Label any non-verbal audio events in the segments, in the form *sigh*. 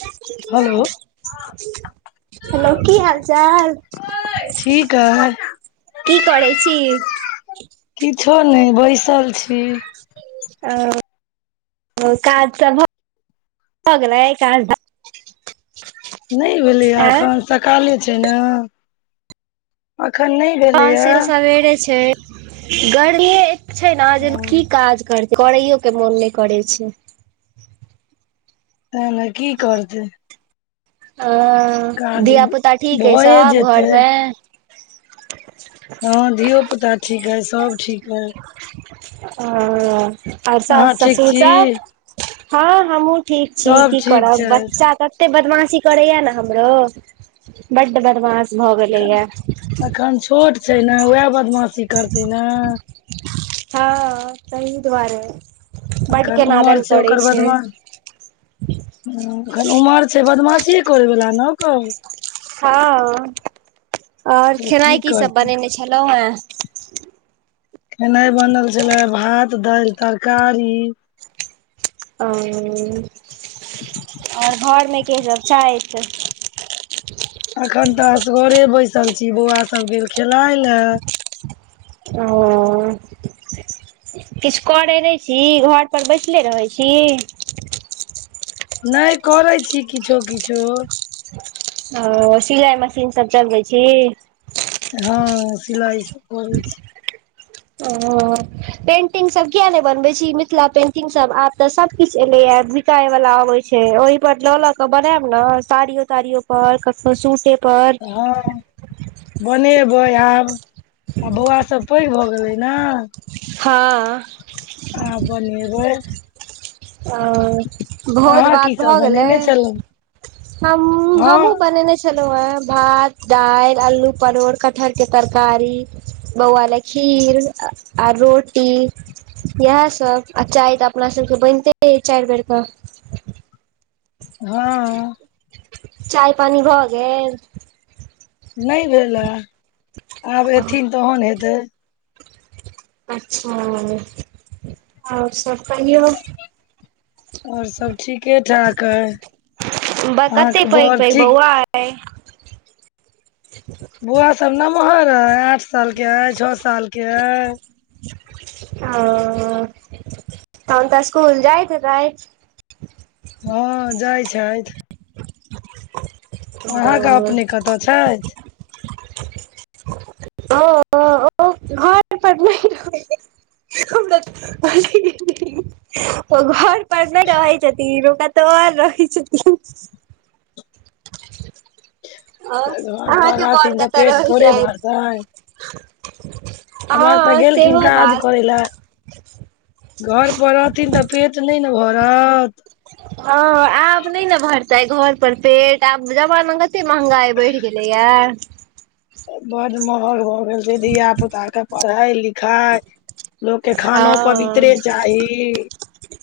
*inaudible* Hello hello की हाल चाल? ठीक अइ की करै छी? किछो नै बैसल छी। आ ओ काज सभ भ गेलय। नै भेलैये आँ अखन सकाले छै ने, अखन नहि हॅं भेलैए सेल सवेरे छै। गरमिये एत छै न जे की तैँ काज करतै करैयो के मोन नहि करै छै। तैं ने की करतै। अ काज धीया पुता ठीक अइ भए सब घर जेतै मे, हँ धीयो पुता ठीक अइ सब ठीक अइ। और अहाँ साउस ठीक ससुर छी सब हँ हमहुॅं ठीक छी सब की ठीक करब छै बच्चा तते बदमाशी करैये ने हमरो, बड्ड बदमाश भऽ गेलैएा एखन छोट छै ने, उएह बदमाशी करतै ने। हँ तही दुवारे। एखन उमर छै ओकर बदमासी, एखन उमर छै बदमासिये करैबला ने ओकर। हँ ओर तऽ खेनाइ की सब करतै बनेने छलहु हें। खेनाइ बनल छले हें भात दालि तरकारी, और घर मे के सब छाइथ? अखन तऽ असगरे बैसल छी बौआ सभ गेल खेलाय ले। ओ किछ करै नहि छी, घर पर बैसले रहैत छी? नहि करै छी किछो, किछो। ओ सिलाइ मशीन सब चलबै छी। हँ सिलाइ सब करै छी। ओ पेन्टिंग सभ किया नहि बनबैत छी मिथिला पेन्टिंग सभ आब तऽ सभ किछ एलैए। टाय वाला आबै छै ओहि पर लऽ लऽ के बनायब ने साड़ियो ताड़ियो पर कखनो सूटे पर हँ बनेबै आब बौआ सब पैघ भऽ गेलै ने हँ आब बनेबै ओ भोज अहाँ भात की सब भऽ गेलै बनेने छलहुँ हम हँ हमहु बनेने छालों हें भात दाल अलू परोर कटहर के तरकारी बौआ ले खीर आ रोटी इहे सब आ चाय तऽ अपना सब के बनिते अइ चारि बेर के, हँ चाय पानी भऽ गेल नहि भेल हें आब एथिन तहन हेतै। अच्छा आऔर सब कहियौ आऔर सब ठीके ठाक अहि अहाँके बड़ ठीक नहि *unintelligible* बौआ सभ नमहर अइ आठ सालके अइ छ सालके अइ ओ तहन तऽ स्कूल जाइत हेतथि। हँ जाइ छथि, अहाँके अपने कतऽ छथि? ओ ओ घरे पर नहि रहै *unintelligible* ओ घर पर नहि रहै छथिन ओ क तो आओर रहै छथिन। और अहाँके बड़ कतऽ रहै नहि छथि भरतनि *inaudible* हमर तऽ हँ गेलखिन सेहो काज बात करै लए घर पर रहथिन तऽ पेट नहि ने भरत। हन आब नहि ने भरतै घर पर पेट आब तऽ जमाना कते महंगाई बढ़ि गेलैये। बड्ड महग भऽ गेल छै धिया पुता के पढ़ाइ लिखाइ, लोक के खानो हँ पवित्रे चाही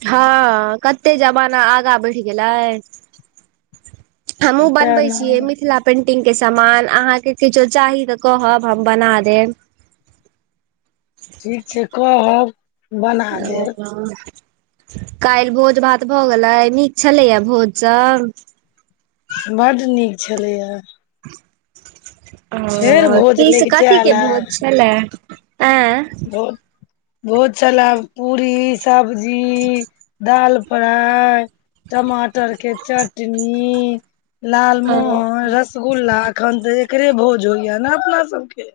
हँ कते जमाना आगां बढ़ि गेलै। हमहु तें बनबै ने छियै मिथिला पेंटिंग के समान अहाँके किछो चाही तऽ कहब हम बना देब। ठीक छै कहब बना देब। ह *inaudible* काल्हि भोज भात भऽ गेलै नीक छलैये भोज सब बड नीक छलैए। ओ भोज कि से लैग कथी जायल के ए भोज छलैए। भोज छले पूरी सब्जी दाल पाइ टमाटर के चटनी ओ लालमोहन रस रसगुल्ला अखन तऽ एकरे भोज होइये ने अपना सबके,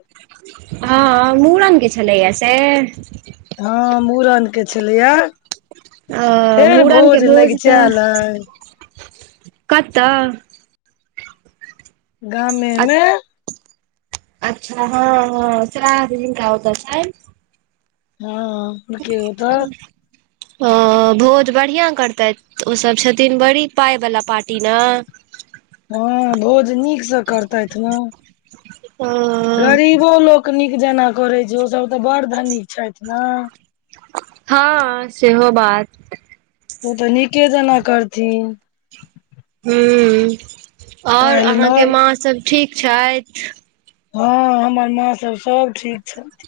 हँ मूड़न के छलैए से, हँ मूड़न के छलैये। हं मुड़न के भोज तऽ लगिचायल अइ कतऽ। गामे मे। अच्छा हँ हँ श्राद्ध जिनका ओतय छैन। हँ हुनके ओतऽ ह भोज बढ़िआं करतैथ। तऽ ओ सभ छथिन बड़ी पाइवला पार्टी ने। हँ भोज नीकसँ करतथि ने। ह। गरीबो लोक नीक जेना करै छै ओसभ तऽ बड़ धनीक छथि ने। हँ सेहो बात। तो तऽ नीके जेना करथिन। हू आओर काल्हि नओ अहाँके माँ सभ ठीक छथि। हँ हमर माँ सब सब ठीक छथि।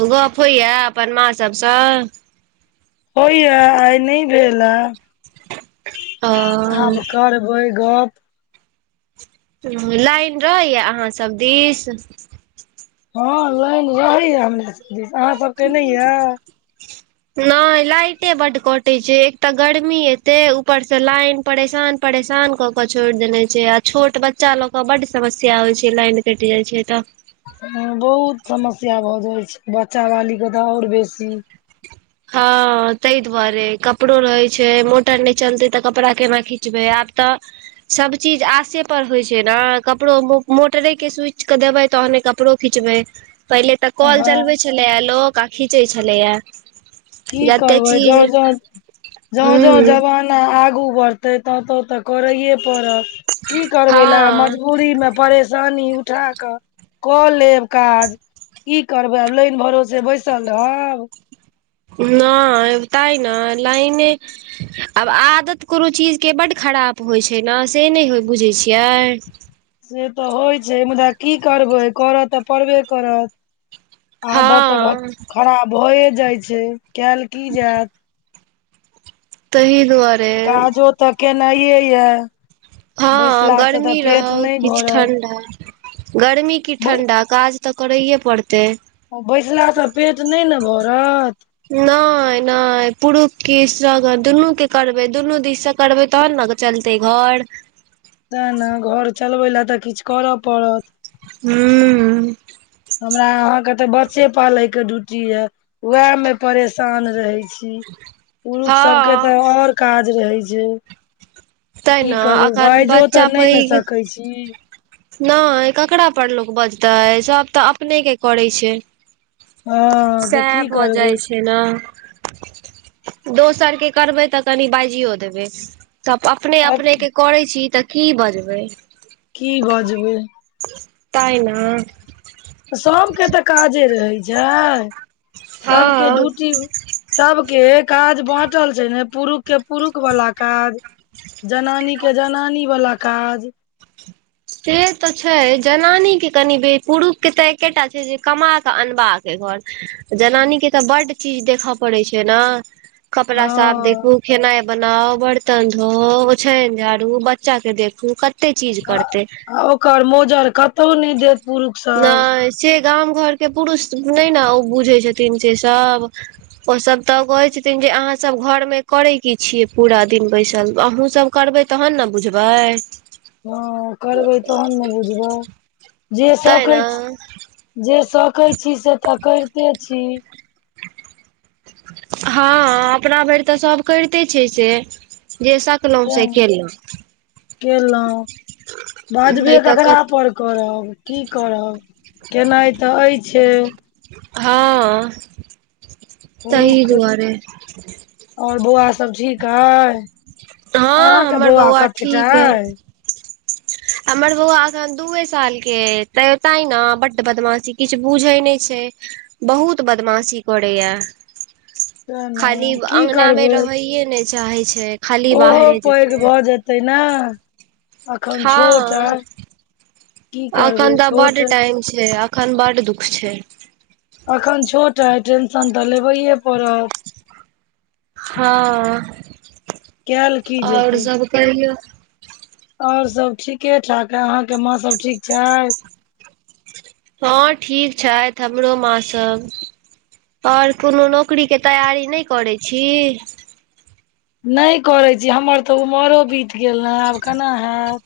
ओ गप होइया अपन माँ सबसँ। हो या आइ नहि भेल ह ओ आब कर होइ गप। लाइन रहैया अहाँ सब दिश। हँ लाइन रहैए हमरा सबके दिस अहाँ सबके नहि यए। ह *unintelligible* नहि लाइटे बड कटे छै एक तऽ गर्मी एते ऊपर से लाइन परेशान। परेशान क के छोड़ि देने छै आ छोट बच्चा ल के बड समस्या होइ छै लाइन कटि जाय छै तऽ। बहुत समस्या भऽ जाइ छै बच्चा बाली के तऽ आओर बेसी। हँ ताहि दुआरे कपड़ो रहै छै मोटर नहि चलतै तऽ कपड़ा केना खींचबै आब तऽ। सब चीज आशे पर होइ छै ने कपड़ो मोटरे के सोच के देबै तहने कपड़ो। खींचब पहिले तऽ कल हँ चलबे छलेय लोक आ खींचे छलेया। की करबै जो जो जों जों हूँ जवान ना आगू बढ़ते त तो ते करैे पड़त की करबे ला हँ मज दूरी मे परेशानी उठा कऽ कऽ लेब काज। की करबै आब लाइन भरोसे बैसल रहब। नय तै लाइने आब आदत कोनो चीजके बड्ड खराब होइत छै ने से नहि हो बुझैत छियै। से तऽ होइत छै मुदा की करबै करत तऽ पड़बे करत। आदत घ हँ खराब भए जाइ छै कल की जायत। तहि दुआरे। काजो तऽ केनाये यै। ह गर्मी रहौ किछ भरत ठण्डा। गर्मी की ठण्डा काज तऽ करैए पड़तै। बैसला स पेट न‌इ ने भरत। न‌इ न‌इ पुरुख की इस्तरगन दुनू के करबे दुनू दिश स करबे तहन ने। चलतै घर। साह न घर चलबै ला तऽ किछ कर‌अ पड़त। हू। हमरा अहा के त बच्चे पालय के ड्यूटी या उएह मे परेशान रहै छी। पुरुख सबके हँ तऽ और काज रहै छै। तै की ने करबै अखन बइजो बच्चा तऽ न‌इ ने सकैय छी। न‌इ ककरा पर लोक बजतै सब तऽ अपने के करै छै। हँ तऽ सएह की भऽ करबू जाइ छै न दोसर के करबै तऽ कनि बाइजियो देबै, तब अपने आब अपने के करै छी तऽ की बजबै की बजबै तइना सबके तऽ काजे रहै छै सबके हँ ड्यूटी सबके काज बाँटल छै ने पुरुख के पुरुख वाला काज जनानी के जनानी वाला काज, से तऽ छै जनानीे के कनि बे पुरुख के तऽ एकेटा छै जे कमा कऽ अनबाक ये घर जनानी के तऽ बड चीज देख‌अ पड़ै छै न कपड़ा साफ हँ देखू खेनाइ बनाऊ बर्तन धोऊ ओछायन झाड़ु बच्चा के देखु कते चीज करतै, आ ओकर मोजर कतौ न‌इ देत। पुरुख सब न‌इ से गाम घरके पुरुष न‌इ न ओ बुझै छथिन से सब ओ सब तऽ कहे छथिन जे अहाँ सब घर में करै की छियै पूरा दिन बैसल अहूँ सब करबै तहन ने बुझबै हँ करबै तहन ने बुझबै जे तैँ ने सकैय छी, जे सकै छी से तऽ कैरते छी। हँ अपना भ‌इर तऽ सब कैयरते छै, से, जे सक केलहुँ बजबे नहि तऽ क ककरा पर करब की करब केनाइ तऽ अइ छै। हँ -तही पुरुख दुआरे और बौआ सब ठीक अय अहाँ हँ के हमर बौआ कतेटा ठीक अइ हमर बौउवा एखन दूए साल के ऐ तऽ तांइ न बड बदमासी किछ बुझै न‌इ छै। बहुत बदमाशी करैया से खाली ने की अंगना मे करबै रहैए न‌इ चाहै छै, खाली ओहो बाहरे पैघ जेतै भऽ जेतै ने अखन छोट हँ अय अखन तऽ बड टाइम छै, अखन बड दुख छै, अखन छोट अइ टेंशन तऽ लेबैए पड़त हँ कयल की आओर सब कहियौ आऔर सब ठीके, ठाक, अय अहाँके माँ सब ठीक छैय। हँ ठीक छैथ, हमरो माँ सब आओर कोनो नौकरी के तैयारी न‌इ करै छी। न‌इ करै छी हमर तऽ उमरो बीत गेल न आब केना हैत,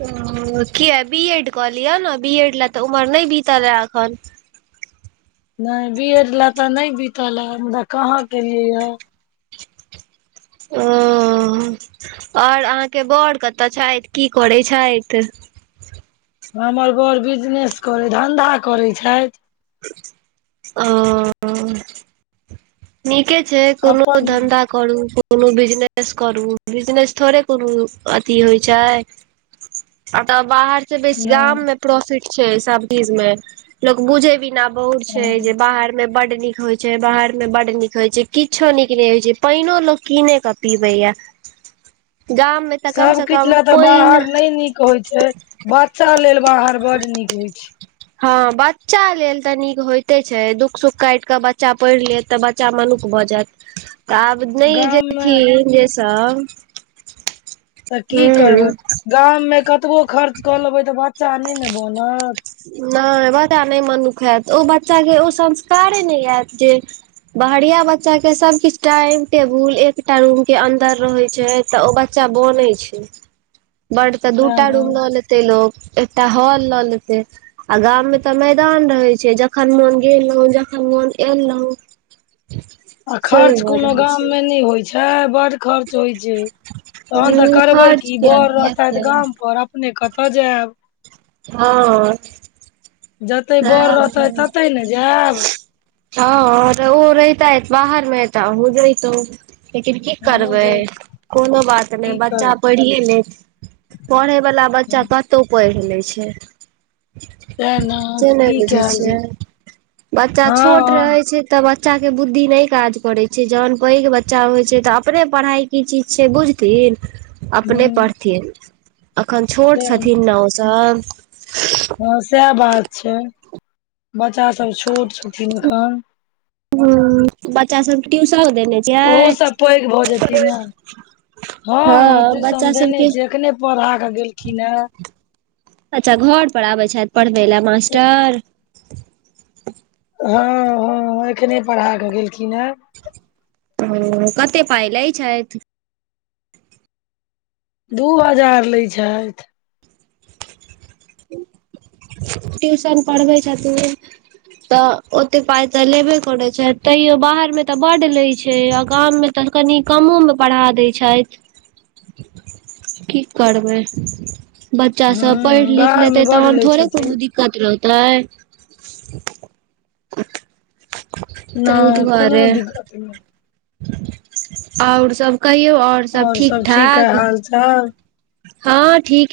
ओ किया बीएड कऽ लियअ न बीएड ला तऽ उमर न‌इ बीतला अखन न‌इ बीएड ला त न‌इ बीतला ह मुदा कहाँ केलिये ह, हुं और आहाँ के बौर कतऽ छैथ की करै छैथ। हमर बड़ बिजनेस, करै धन्धा, करैय छैथ। ओ नीके छै, कोनो अपन धंन्धा करू कोनो बिजनेस करू बिजनेस थोड़े कोनो अथी होय छैय। अतऽ बाहर सबसे बेसी गाम में प्रोफिट छै सब चीज में लोक बुझेै बिनी रौद छै जे नहि बाहर में बड नीक होय छै बाहर में बड नीक होय छै किछो नीक नै होय छै, पैनो लोक कीने के पीवै ये। गाम मे तऽ कम सब से किछ कम ले तऽ पानि बाहर नै नीक होय छै, बच्चा लेल बाहर बड नीक होय छै। हं बच्चा लेल तऽ नीक होयते छैय, दुःख -सुख कैट कऽ बच्चा पैढ़ लेत तऽ बच्चा मनुख भऽ जायत, आब नै गाममे जेथिन जे सब तऽ की करबै, हूँ गाम मे कतबो खर्च कऽ लेबै तऽ बच्चा नै ने बनत। नै बच्चा नै मनुख हेऽत ओ बच्चाके ओ संस्कारे नै आयत जे बहरिया बच्चा के सब किछ टाइम टेबुल एकटा रूम के अंदर रहे छै तऽ ओ बच्चा बनै छै। बड़ तऽ तें दूटा ने रूम ल लेतै लोक एकटा हॉल लऽ लेतै। आ गाम में तऽ मैदान रहेै छै जखन मोन गेलौ जखन मोन एलौं। *inaudible* आ खर्च कोनो रहल गाम छै में न होय छै बड़ खर्च होय छै, तखन तऽ ह करबेै खर्च की किया बड़ नहि रहतेैथ हेतै गाम पर अ पने कतऽ जायब। हां। जतेै बर रहतैथ ततै ने जायब। हां ओ रहतैथ बाहर मे तऽ अहुं जैतौं। लेकिन की हमहुँ करबै जैत कोनो बात नै, की कर बच्चा पढ़िये लेत। पढ़ै वला बच्चा कतौ पैढ़ लै छै। तें ने। से नै की बुझै कयल छियै, जेतै बच्चा हँ छोट हँ रहै छै तऽ बच्चाके बुद्धि नै काज करै छै जखन पैघ बच्चा होय छै तऽ अपने पढ़ाइ की चीज छै बुझ थिन अपने हूँ पढ़थिन, अखन छोट तें छथिन न ओ सब। हँ सेएह बात छै, बच्चा सब छोट छथिन एखन हुं बच्चा सबके ट्यूशन देने ओहो छियै सब पैघ भऽ जेथिन ने हँ ट्यूशन बच्चा देने सबके छियै, एखने पढ़ा के गेलखिनहें। अच्छा घर पर आबै छैथ पढ़बै लै मास्टर। हां हां एखने पढ़ा केऽ गेलखिन हेँ। हंं कते पाई लै छैथ। दू हजार लै छैथ। ट्यूशन पढ़बै छथिन। तऽ ओतेक पाइ तऽ लेबे करैत छै तैयो बाहर मे तऽ बड लैय छै आ गाम मे तखै कनि कमो मे पढ़ा दै छैथ। की करबै? बच्चा हूँ बाहर मे बड लै छथिन। दिकत रहतै? नै कोनो दिकत नै। और सब कहियौ और सभ ठीक -ठाक हँं। हँं ठीक।